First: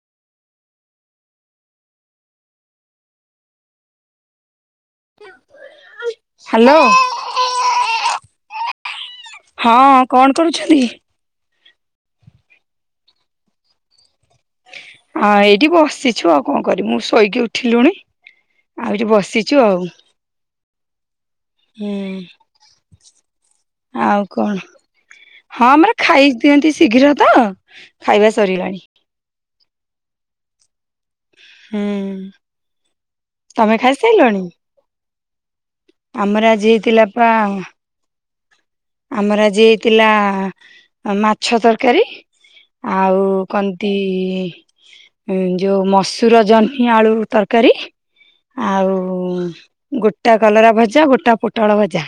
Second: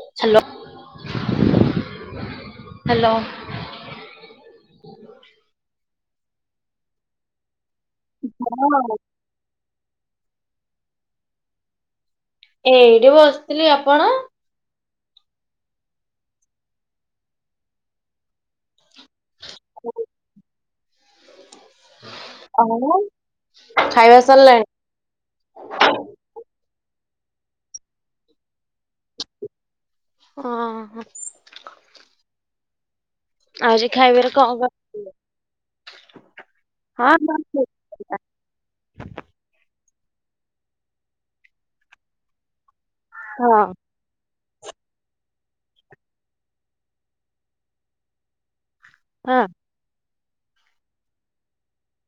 Hello hello [unintelligible] hello [unintelligible] ହଁ, କଣ କରୁଚନ୍ତି? ଏଇଠି ବସିଥିଲି ଆପଣ? ଆଁ ଏଇଠି ବସିଛୁ, ଆଉ କଣ କରିିବୁ, ମୁଁ ଶୋଇକି ଉଠିଲୁଣି। ଆଉ ଏଠି ବସିଛୁ ଆଉ। ହୁଁ। ଆଉ ଖାଇବା ଆଉ କଣ ସରିଲାଣି? ହଁ ଆମର ଖାଇ ଦିଅନ୍ତି ଶୀଘ୍ର ତ ଖାଇ ହଁ। ହୁଁ ତମେ ଆଜି ଖାଇବାରେ ଖାଇସାରିଲଣି? କଣ କରିଥିଲେ? ଆମର ଆଜି ହେଇଥିଲା ହଁ ପା ଆମର ଆଜି ହେଇଥିଲା ମାଛ ତରକାରୀ ଆଉ କନ୍ତି ଯୋଉ ମସୁର ଜହ୍ନି ଆଳୁ ତରକାରୀ ଆଉ ହଁ। ଗୋଟା କଲରା ଭଜା ଗୋଟା ପୋଟଳ ଭଜା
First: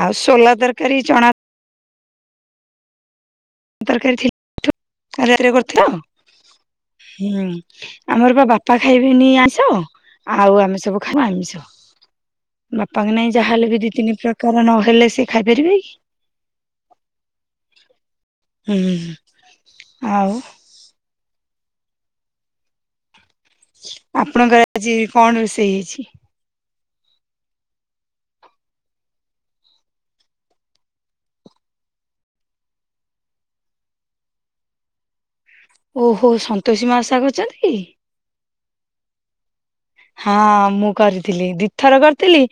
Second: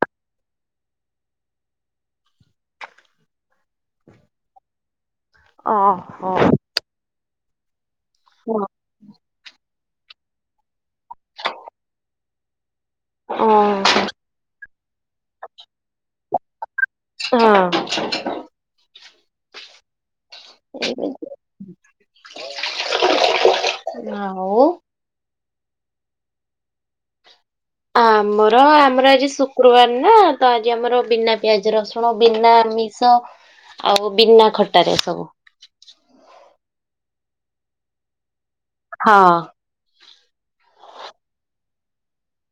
ଆଉ ସୋଲା ତର କରିି ଚଣା ତରକାରୀ କାଲି ରାତିରେ କରିଥିଲ ହଁ ହୁଁ। ଆମର ବା ହଁ ବାପା ଖାଇବେନି ଆଇଁଶ ଆଉ ଆମେ ସବୁ ଖାଇବୁ ଆମିଷ। ବାପାଙ୍କ ନାଇଁ ଯାହାହଲେ ବି ଦି ଓହୋ ତିନି ପ୍ରକାର ନହେଲେ ସେ, ଖାଇପାରିବେ କି? ହଁ। ହୁଁ ଆଉ। ହଁ ଆଉ ଆପଣଙ୍କର ଆଜି କଣ ରୋଷେଇ ହେଇଛି। ଆମର ଆମର ଆଜି ଶୁକ୍ରବାର ନା ତ ଆଜି ଆମର ବିନା ପିଆଜ ରସୁଣ ବିନା ମିଷ ଆଉ ବିନା ଖଟାରେ ସବୁ। ଓହୋ ସନ୍ତୋଷୀ ମା ଓଷା କରିଚନ୍ତି କି? ହଁ। ହଁ ମୁଁ କରିଥିଲି ଦିଥର କରିଥିଲି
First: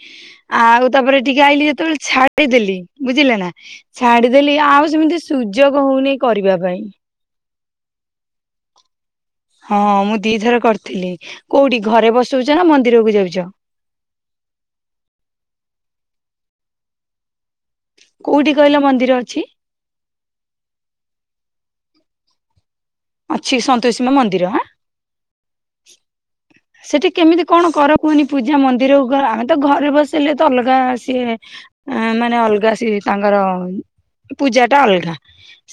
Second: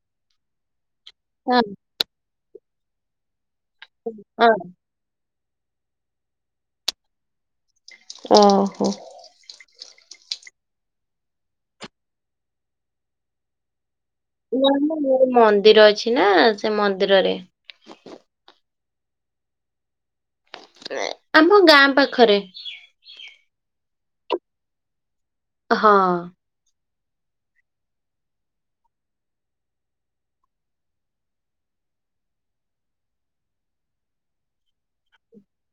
ଆଉ ତାପରେ ଏଠିକି ଆଇିଲି ଯେତେବେଳେ ଛାଡିଦେଲି ବୁଝିଲେ ନା। ଛାଡିଦେଲି ଆଉ ସିମିତି ସୁଯୋଗ ହଉନି କରିବା ପାଇଁ। ଓ ହୋ। ହଁ ମୁଁ ଦିଥର କରିଥିଲି। କୋଉଠି ଘରେ ବସଉଚ ନା ମନ୍ଦିରକୁ ଯାଉଚ? ନା ନା ମୋର ମନ୍ଦିର ଅଛି ନା ସେ ମନ୍ଦିରରେ। କୋଉଠି କହିଲ ମନ୍ଦିର ଅଛି? ଆମ ଗାଁ ପାଖରେ। ଅଛି ସନ୍ତୋଷୀମା ମନ୍ଦିର ହଁ। ହଁ। ସେଠି କେମିତି କଣ କର କୁହନି ପୂଜା। ମନ୍ଦିରକୁ ଆମେ ତ ଘରେ ବସେଇଲେ ତ ଅଲଗା ସିଏ। ଏଁ ମାନେ ଅଲଗା ସେ ତାଙ୍କର ପୂଜା ଟା ଅଲଗା।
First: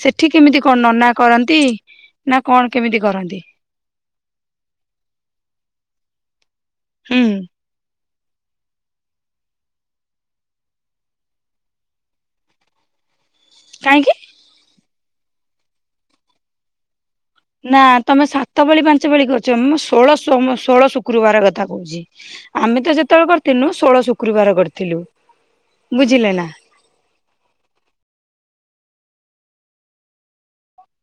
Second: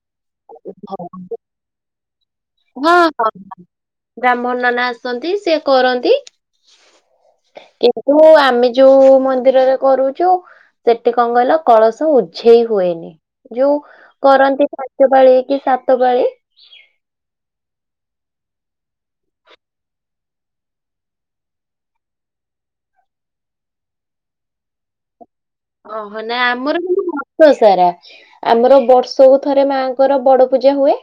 ସେଠି କିମିତି କଣ ହଉ। ନନା କରନ୍ତି ନା କଣ ହଁ କେମିତି ହଁ କରନ୍ତି? ବ୍ରାହ୍ମଣ ନନା ଆସନ୍ତି ସେ କରନ୍ ହୁଁ। ଓ ଆମେ ଯୋଉ ମନ୍ଦିରରେ କରୁଚୁ ସେଠି କଣ କହିଲ କଳସୁ ଉଝେଇ ହୁଏନି। ଯୋଉ କାହିଁକି କରନ୍ତି ପାଞ୍ଚ ପାଳି କି ସାତ ପାଳି। ନା ତମେ ସାତ ପାଳି ପାଞ୍ଚ ପାଳି କରିଚ ମୁଁ ଷୋଳ ସୋମ ଷୋଳ ଶୁକ୍ରୁବାର କଥା କହୁଚି। ଆ ଆମେ ତ ଯେତେବେଳେ କରିଥିଲୁ ଷୋହଳ ଶୁକ୍ରବାର କରିଥିଲୁ। ଓହୋ ବୁଝିଲେ ନାଇଁ ନା ଆମର କିନ୍ତୁ ବର୍ଷ ସାରା ଆମର ବର୍ଷକୁ ଥରେ ମାଆଙ୍କର ବଡ ପୂଜା ହୁଏ।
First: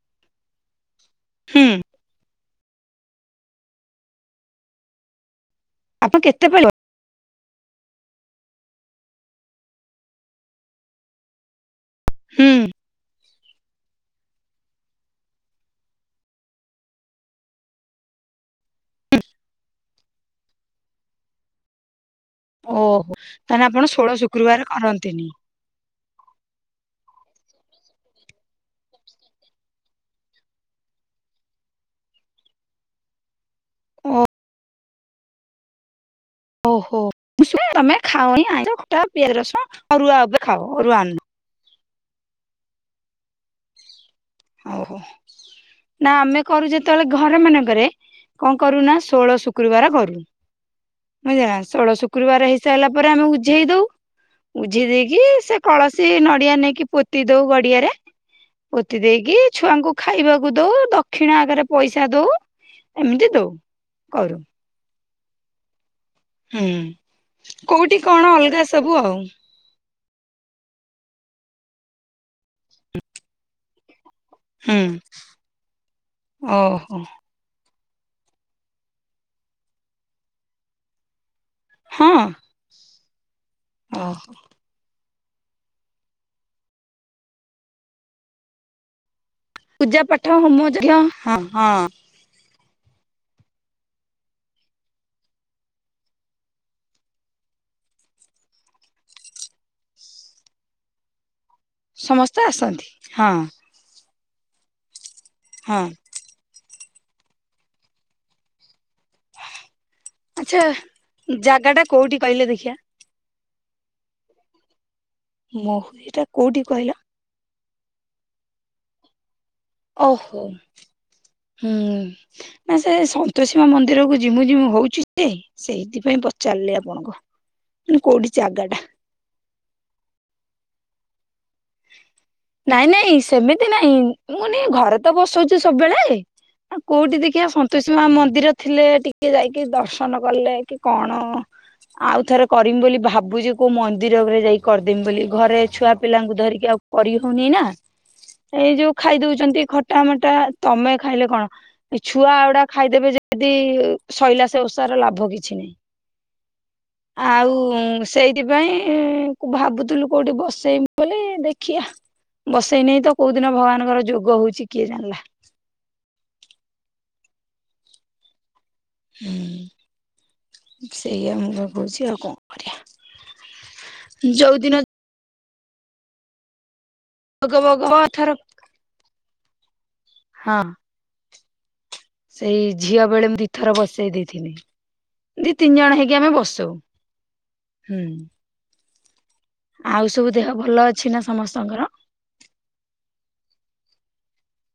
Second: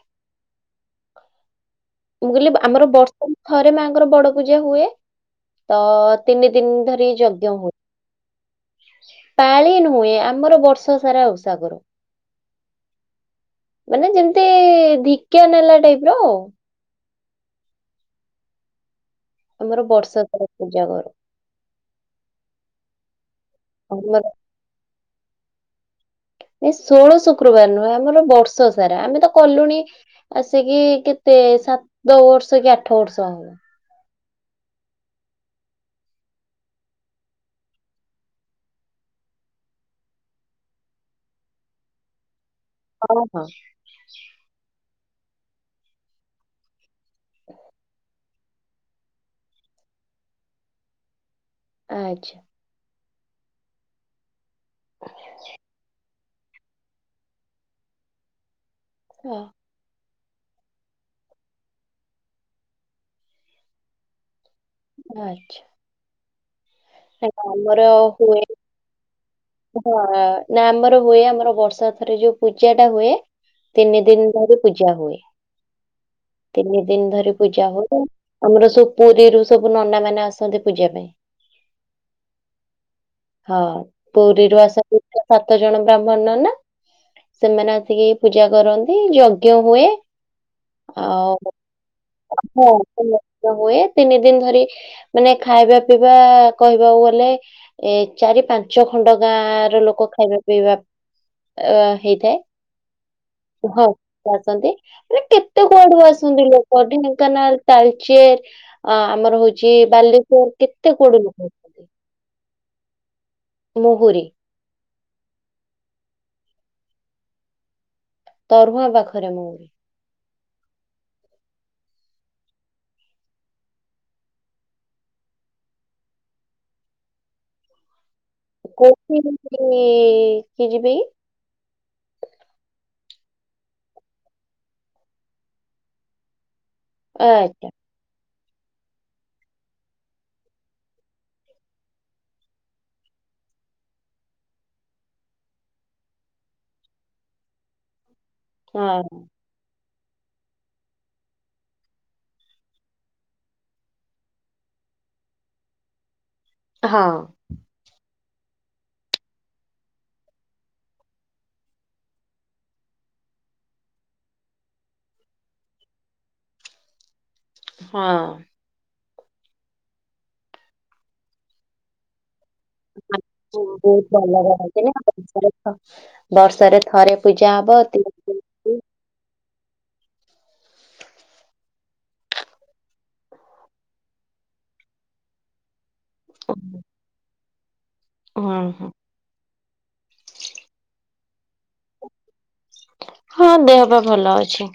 ହୁଁ। କହିଲ ଆମର ବର୍ଷକୁ ଥରେ ମାଆଙ୍କର ବଡ ପୂଜା ହୁଏ। ତ ଆପଣ କେତେ ତିନି ପାଳି ଦିନ ଧରି ଯଜ୍ଞ ହୁଏ। ପାଳି ନୁହେଁ ଆମର ବର୍ଷ ସାରା ଉସା କରୁ। ହୁଁ। ମାନେ ଯେମିତି ଧିକଆ ନେଲା ଟାଇପ ର ଆଉ। ଆମର ବର୍ଷା ତର ପୂଜା କରୁ। ଓହୋ ତାହେଲେ ଆପଣ ଷୋହଳ ଆମର ଶୁକ୍ରବାର କରନ୍ତିନି। ନାହିଁ, ଷୋଳ ଶୁକ୍ରବାର ନୁହେଁ ଆମର ବର୍ଷ ସାରା। ଆମେ ତ କଲୁଣି ଆସିକି କେତେ ସେ ସାତ ବର୍ଷ କି ଆଠ ବର୍ଷ ହବ। [inaudible] ଓ ଓହୋ ବୁଝ ତମେ ଖାଅି ଆଟା ପିଆଜ ରସ ଅରୁଆ ଉପରେ ଖାଅ ଅରୁଆ ଅନ୍ନ। ଓ ହୋ। ଓହୋ ନା ଆମେ କରୁ ଯେତେବେଳେ ଘର ମାନଙ୍କରେ କଣ କରୁନା ଷୋହଳ ଶୁକ୍ରବାର କରୁ। ବୁଝିଲା ନା ଷୋହଳ ଆଚ୍ଛା ଶୁକ୍ରବାର ହେଇ ସାରିଲା ପରେ ଆମେ ଉଝେଇ ଦଉ। ଉଝେଇ ଦେଇକି ସେ କଳସୀ ନ ଡିଆ ନେଇକି ପୋତି ଦଉ ଗଡିଆରେ। ପୋତି ହ ଦେଇକି ଛୁଆଙ୍କୁ ଖାଇବାକୁ ଦଉ ଦକ୍ଷିଣ ଆଗରେ ପଇସା ଦଉ ଏମିତି ଦଉ କରୁ। ଆଚ୍ଛା। ନାଇଁ, ହୁଁ ଆମର କୋଉଠି କଣ ହୁଏ ଅଲଗା ସବୁ ଆଉ। ହଁ ନା ଆମର ହୁଏ ଆମର ବର୍ଷକୁ ଥରେ ଯୋଉ ପୂଜା ଟା ହୁଏ ତିନି ଦିନ। ଦିନ ଧରି ହୁଁ ପୂଜା ହୁଏ ତିନି ଓହୋ ଦିନ ଧରି ପୂଜା ହୁଏ। ଆମର ସବୁ ପୁରୀରୁ ସବୁ ନନା ମାନେ ଆସନ୍ତି ପୂଜା ପାଇଁ ହଁ। ହଁ। ଓହୋ ପୁରୀରୁ ଆସ ସାତ ଜଣ ବ୍ରାହ୍ମଣ ନନା, ସେମାନେ ଆସିକି ପୂଜା କରନ୍ତି। ଯଜ୍ଞ ହୁଏ। ପୂଜା ପାଠ ହୋମ ଚାଲ ଆଉ ହଁ ହଁ। ହଁ [unintelligible] ହୁଏ ତିନି ଦିନ ଧରି ମାନେ ଖାଇବା ପିଇବା କହିବାକୁ ଗଲେ ଏ ଚାରି ପାଞ୍ଚ ଖଣ୍ଡ ଗାଁ ର ଲୋକ ଖାଇବା ପିଇବା ଅ ହେଇଥାଏ। ସମସ୍ତେ ଆସନ୍ତି ହଁ କୁହ? ଆସନ୍ତି। କେତେ ହଁ କୁଆଡୁ ଆସନ୍ତି ଲୋକ ଢେଙ୍କାନାଳ ତାଲଚେର ଅ ଆମର ହଉଚି ବାଲେଶ୍ଵର ଆଚ୍ଛା କେତେ କୋଡୁ ଲୋକ ଜାଗା ଟା କୋଉଠି କହିଲେ ଦେଖିବା? ମହୁରୀ ମହୁରୀ ଏଟା କୋଉଠି କହିଲ? ତରୁଆ ପାଖରେ ମଉରି। ଓହୋ। ହୁଁ ନା ସେ ସନ୍ତୋଷୀ ମା ମନ୍ଦିର କ ଜିମୁ ଜିମୁ ହଉଚି ଯେ ସେଇଥିପାଇଁ ପଚାରିଲି ଆପଣଙ୍କୁ କୋଉଠି? ଜାଗା ଟା କୋଉଁଠି କି ଯିବେ କି? ନାଇଁ ନାଇଁ ସେମିତି ନାଇଁ ମୁଁନ ଘରେ ତ ବସଉଚି ସବୁବେଳେ ଆଉ କୋଉଠି ଦେଖିବା ଆଚ୍ଛା ସନ୍ତୋଷୀ ମା ମନ୍ଦିର ଥିଲେ ଟିକେ ଯାଇକି ଦର୍ଶନ କଲେ କି କଣ ଆଉ ଥର କରିମି ବୋଲି ଭାବୁଚି କୋଉ ମନ୍ଦିରରେ ଯାଇ କରିଦେମି ବୋଲି ଘରେ ଛୁଆ ପିଲାଙ୍କୁ ଧରିକି ଆଉ କରି ହଉନି ନା ଏଇ ଯୋଉ ହଁ ଖାଇଦଉଚନ୍ତି ଖ ଟା ମଟା ତମେ ଖାଇଲେ କଣ ଏ ଛୁଆ ଆଉୁଡା ଖାଇଦେବେ ଯଦି ଶଇଲା ସେ ଓଷା ଲାଭ କିଛି ନାଁଇ। ହଁ ଆଉ ସେଇଥିପାଇଁ ଭାବୁଥିଲୁ କୋଉଠି ବସେଇମୁ ବୋଲି ଦେଖ ଖିଆ ବସେଇ ନେଇ ତ କୋଉ ଦିନ ଭଗବାନଙ୍କର ଯୋଗ ହଉଛି କିଏ ଜାଣିଲା ହଁ। ହୁଁ ସେଇଆ ମୁଁ ତ କହୁଛି ଆଉ କଣ କରିବା [unintelligible] ଯୋଉ ଦିନ ବର୍ଷରେ ଥରେ ପୂଜା ଯୋଗ ହବ ଭୋଗ ଏଥର [unintelligible] ହଁ। ସେଇ ଝିଅ ବେଳେ ମୁଁ ଦିଇଥର ବସେଇ ଦେଇଥିଲି, ଦି ତିନି ଜଣ ହେଇକି ଆମେ ବସଉ ହୁଁ। ଓଁ ହୋ। ଆଉ ସବୁ ଦେହ ଭଲ ଅଛି ନା ସମସ୍ତଙ୍କର? ହଁ ଦେହ ପା ଭଲ ଅଛି।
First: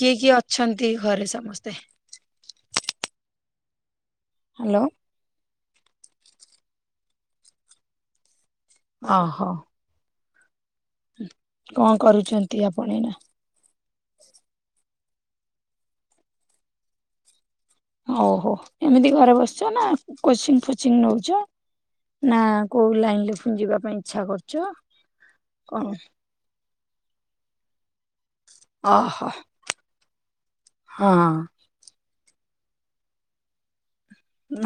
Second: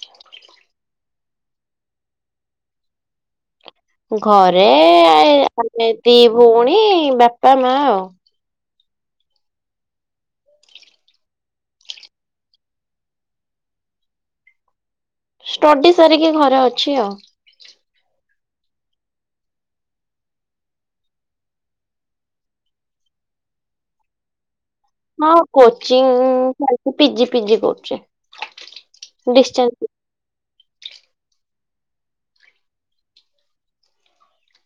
କିଏ କିଏ ଅଛନ୍ତି ଘରେ ସମସ୍ତେ? ଘରେ ହ୍ୟାଲୋ ଆମେ ଦି ଭଉଣୀ ବାପା ମା ଆଉ। ଓ ହୋ। କଣ କରୁଛନ୍ତି ଆପଣ ଏଇନା? ଷ୍ଟଡି ସାରିକି ଘରେ ଅଛି ଆଉ। ହଉ ହୋ ଏମିତି ଘରେ ବସିଛ ନା କୋଚିଂ ଫୋଚିଂ ନଉଛ? ନା କୋଉ ଲାଇନରେ ପୁଣି ଯିବା ପାଇଁ ଇଚ୍ଛା କରୁଛ? ହଁ କଣ? କୋଚିଂ ଚାଲିଛି ପି ଜି ପି ଜି କରୁଛି। ଓ ହୋ ଡିଷ୍ଟାନ୍ସ ହଁ।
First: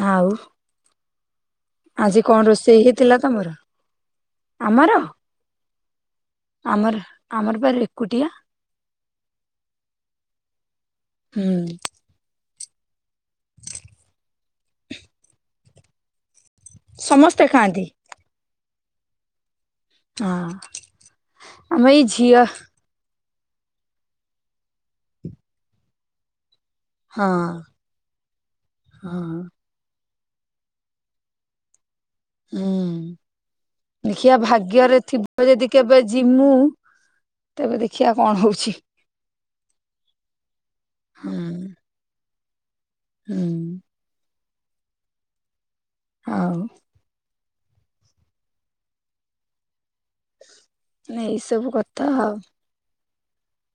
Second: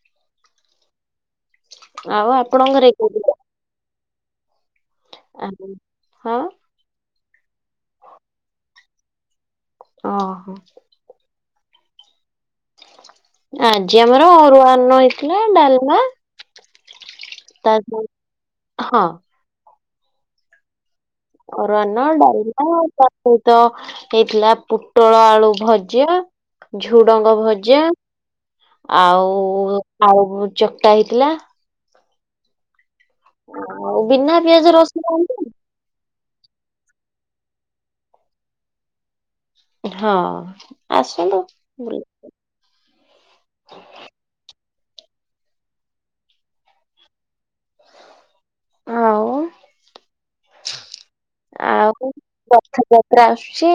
ଆଉ। ଆଜି ଆଉ କଣ ଆପଣଙ୍କ ରୋଷେଇ ଘରେ ହେଇଥିଲା ତମର? ଆମର ଆ ଆମର, ଆମର ବା ଏକୁଟିଆ। ଓ ହୋ। ହୁଁ। ଆଜି ଆମର ଅରୁଆ ଅନ୍ନ ହେଇଥିଲା, ଡାଲମା ସମସ୍ତେ ତା ଖାଆନ୍ତି। ହଁ। ହଁ। ଅରୁଆ ଆମ ଅନ୍ନ, ଏଇ ଝିଅ ଡାଲମା ତା ସହିତ ହେଇଥିଲା ପୋଟଳ ଆଳୁ ଭଜା। ହଁ ଝୁଡଙ୍ଗ ଭଜା, ହଁ ଆଉ ଆଉ ଚକଟା ହେଇଥିଲା। ଆଉ ହୁଁ। ବିନା ଦେଖିଆ, ପିଆଜ ଭାଗ୍ୟରେ ରସୁଣ ଥିବ ଆଣିଲେ। ଯଦି କେବେ ଯି ଯିମୁ। ତେବେ ଦେଖିବା କଣ ହଉଛି। ହଁ ହୁଁ ଆସୁନ ବୁଲି ହୁଁ। ଆଉ। ଆଉ। ଏଇ ସବୁ କଥା ଆଉ। ଆସୁଛି।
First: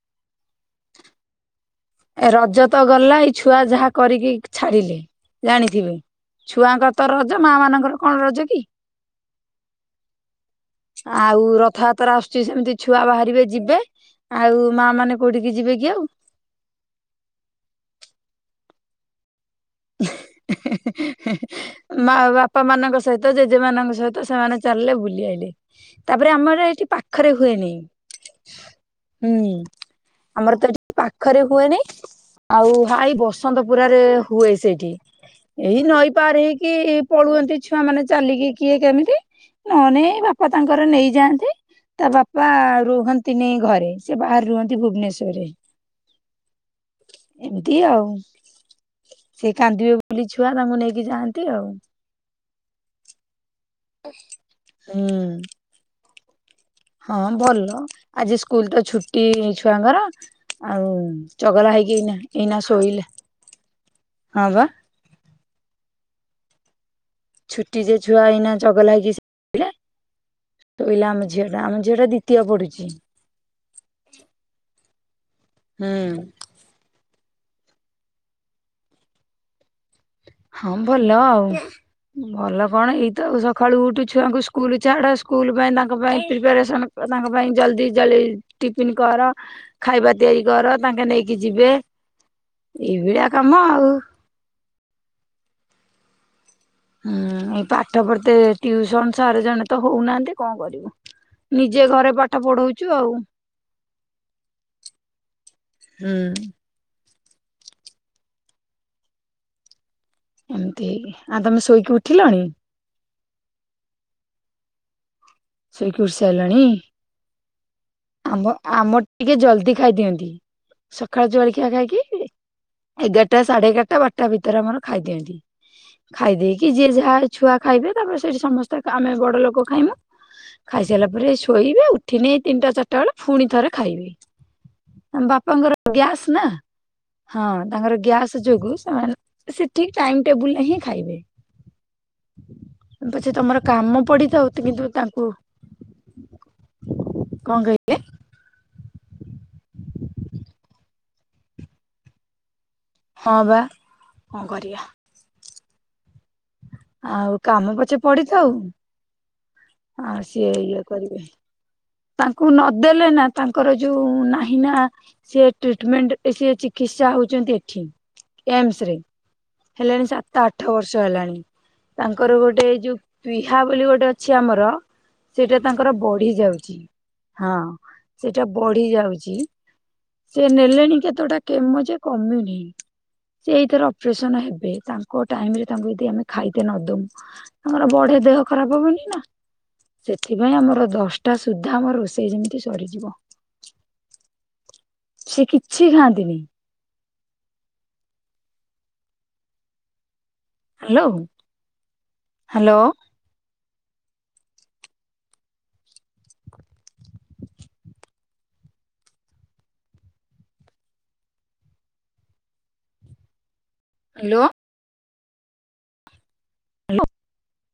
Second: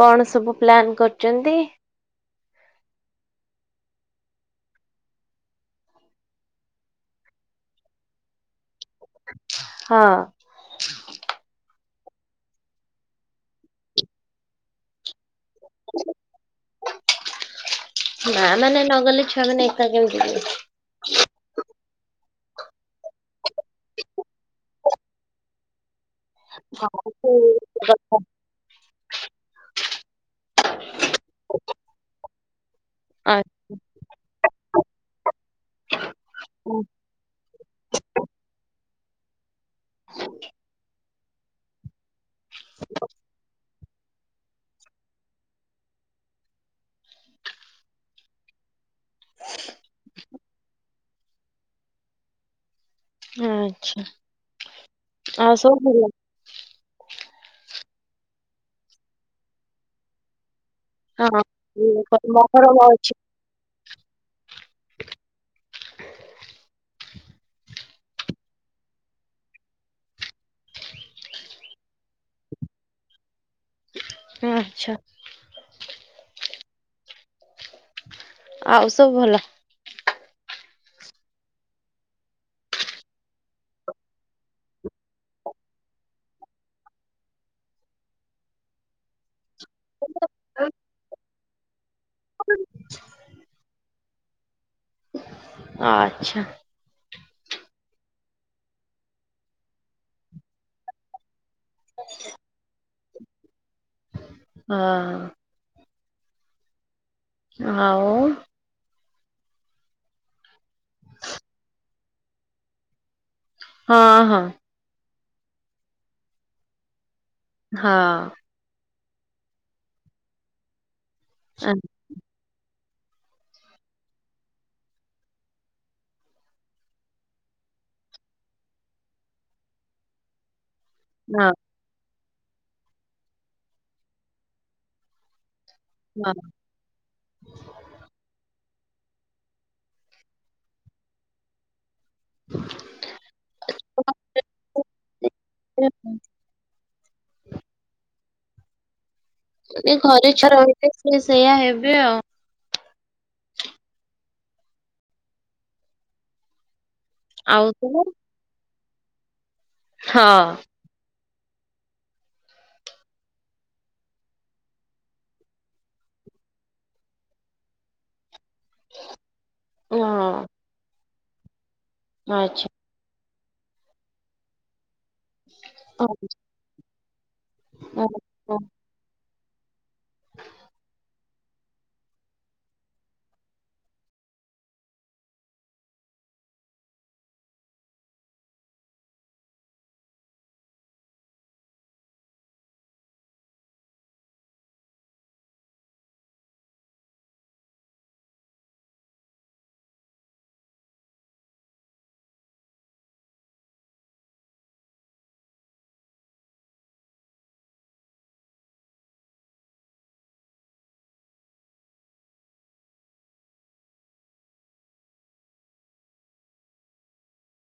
କଣ ସବୁ ପ୍ଲାନ କରୁଛନ୍ତି? ରଜ ତ ଗଲା। ଏଇ ଛୁଆ ଯାହା କରିକି ଛାଡ଼ିଲେ, ଜାଣିଥିବେ। ଛୁଆଙ୍କର ତ ରଜ, ମା ମାନଙ୍କର କଣ ରଜ କି? ହଁ। ଆଉ ରଥଯାତ୍ରା ଆସୁଛି, ସେମିତି ଛୁଆ ବାହାରିବେ ଯିବେ। ଆଉ ମା ମାନେ କୋଉଠିକି ଯିବେ କି ଆଉ? ମା ମାନେ ନଗଲେ ଛୁଆ ମାନେ ଏକା କେମିତି ଯିବେ? ମା ବା ପା ମାନଙ୍କ ସହିତ ଜେଜେ ମାନଙ୍କ ସହିତ ସେମାନେ ଚାଲିଲେ ବୁଲି ଆଇଲେ। ତାପରେ ଆମର ଏଠି ପାଖରେ ହୁଏନି। ହୁଁ ଆମର ତ ଏଠି ପାଖରେ ହୁଏନି। ଆଉ ହାଇ ଆ ବସନ୍ତ ପୁରାରେ ହୁଏ ସେଇଠି ଏଇ ନଈ ପାରେ ହେଇକି ପଳୁଅନ୍ତି ଛୁଆ ମାନେ ଚାଲିକି କିଏ କେମି ନନେ ଏ ବାପା ତାଙ୍କର ନେଇଯାଆନ୍ତି। ତା ବାପା ରୁହନ୍ତିନି ଘରେ। ସେ ବାହାରେ ରୁହନ୍ତି ଭୁବନେଶ୍ଵରରେ ଏମିତି ଆଉ। ସେ କାନ୍ଦିବେ ବୋଲି ଛୁଆ ତାଙ୍କୁ ନେଇକି ଯାଆନ୍ତି ଆଉ। ଆଛା ହୁଁ। ଆଉ ସବୁ ଭଲ। ହଁ ଭଲ ଆଜି ସ୍କୁଲ ତ ଛୁଟି ଛୁଆଙ୍କର। ଆଉ ହଁ। ଚଗଲା ହେଇକି ଏଇନା ଏଇନା ମହରମ ଶୋଇଲା। ଅଛି ହଁ ବା। ଛୁଟି ଯେ ଛୁଆ ଏଇନା ଚଗଲା ହେଇକି ଶୋଇଲା। ଶୋଇଲା ଆମ ଝିଅ ଟା ଆମ ଝିଅ ଟା ଦ୍ଵିତୀୟ ପଡୁଛି। ଆଚ୍ଛା ହୁଁ। ଆଉ ସବୁ ଭଲ। ହଁ ଭଲ ଆଉ। ଭଲ କଣ ଏଇତ ସଖାଳୁ ଉଠୁ ଛୁଆଙ୍କୁ ସ୍କୁଲ ଛାଡ ସ୍କୁଲ ପାଇଁ ତାଙ୍କ ପାଇଁ ପ୍ରିପାରେସନ ତାଙ୍କ ପାଇଁ ଜଲଦି ଜଳେଇ ଟିପିନ କର। ଖାଇବା ତିଆରି କର ତାଙ୍କେ ନେଇକି ଯିବେ ଏଇଭଳିଆ କାମ ଆଉ। ଆଚ୍ଛା। ହୁଁ ଏଇ ପାଠ ପଢ଼ିତେ ଟିଉସନ୍ ସାର ଜଣେ ତ ହଉନାହାନ୍ତି। କଣ କରିବୁ? ନିଜେ ଘରେ ପାଠ ପଢଉଚୁ ଆଉ। ହଁ। ହୁଁ। ଆଉ ଏମିତି ହେଇକି ଆ ତମେ ଶୋଇକି ଉଠିଲଣି? ହଁ ହଁ। ଶୋଇକି ଉଠିସାରିଲଣି ହଁ ଆମ-ଆମ ଟିକେ ଜଲଦି ଖାଇଦିଅନ୍ତି ସଖାଳେ ଜଳଖିଆ ଖାଇକି ଏଗାରଟା ସାଢେ ଏଗାରଟା ବାରଟା ଭିତରେ ଆମର ଖାଇ ଦିଅନ୍ତି। ଖାଇ ଦେଇକି ଯିଏ ଯାହା ଛୁଆ ଖାଇବେ ତାପରେ ସେଇଠି ସମସ୍ତେ ଆମେ ବଡ ଲୋକ ଖାଇମୁ। ଖାଇସାରିଲା ପରେ ହଁ। ଶୋଇବି ଆଉ। ଠନେ ଏଇ ତିନିଟା ଚାରିଟା ବେଳେ ଫୁଣି ଥରେ ଖାଇବି ଆମ୍ ବାପାଙ୍କର ଗ୍ୟାସ୍ ନା ହଁ। ହଁ ତାଙ୍କର ଗ୍ୟାସ୍ ଯୋଗୁ। ସେ ଠିକ ଟାଇମ୍ ଟେବୁଲରେ ହିଁ ଖାଇବେ। ପଛେ ତମର କାମ ପଡିଥାଉ ତ କିନ୍ତୁ ତାଙ୍କୁ [unintelligible] କଣ କଇଲେ? ଘରେ ଛୁଆ ରହିଲେ ସେ ସେଇୟା ହେବେ ଆଉ। ହଁ ବା କଣ କରିବା। ଆଉ କାମ ପଛେ ପଡିଥାଉ। ଆଉ ସିଏ ହଁ। ଇଏ କରିବେ। ତାଙ୍କୁ ନଦେଲେ ନା ତାଙ୍କର ଯୋଉ ନାହିଁ ନା ସିଏ ଟ୍ରିଟମେଣ୍ଟ ସିଏ ଚିକି ତ୍ସା ହେଉଚନ୍ତି ଏଠି ଏମସେରେ। ହେଲାଣି ସାତ ହଁ ଆଠ ବର୍ଷ ହେଲାଣି ତାଙ୍କର ଗୋଟେ ଆଚ୍ଛା। ଯୋଉ ପିହା ବୋଲି ଗୋଟେ ଅଛି ଆମର ସେଇଟା ତାଙ୍କର ବଢି ଯାଉଚି। ହଁ ସେଟା ବଢି ଯାଉଚି। ସେ ନେଲେଣି କେତୋଟା କେମୋ ଯେ କମୁନେହିଁ ସିଏ ଏଇଥର ଅପ୍ରେସନ ହେବେ ତାଙ୍କ ଟାଇମ୍ ରେ ତାଙ୍କୁ ଯଦି ଆମେ ଖାଇତେ ନ ଦମୁଁ ତାଙ୍କର ବଢେ ଦେହ ଖରାପ ହବନି? ନା ସେଥିପାଇଁ ଆମର ଦଶଟା ସୁଦ୍ଧା ଆମର ରୋଷେଇ ଯେମିତି ସରିଯିବ। ସେ କିଛି ଖାଆନ୍ତିନି। Hello hello. ହ୍ୟାଲୋ। ହ୍ୟାଲୋ।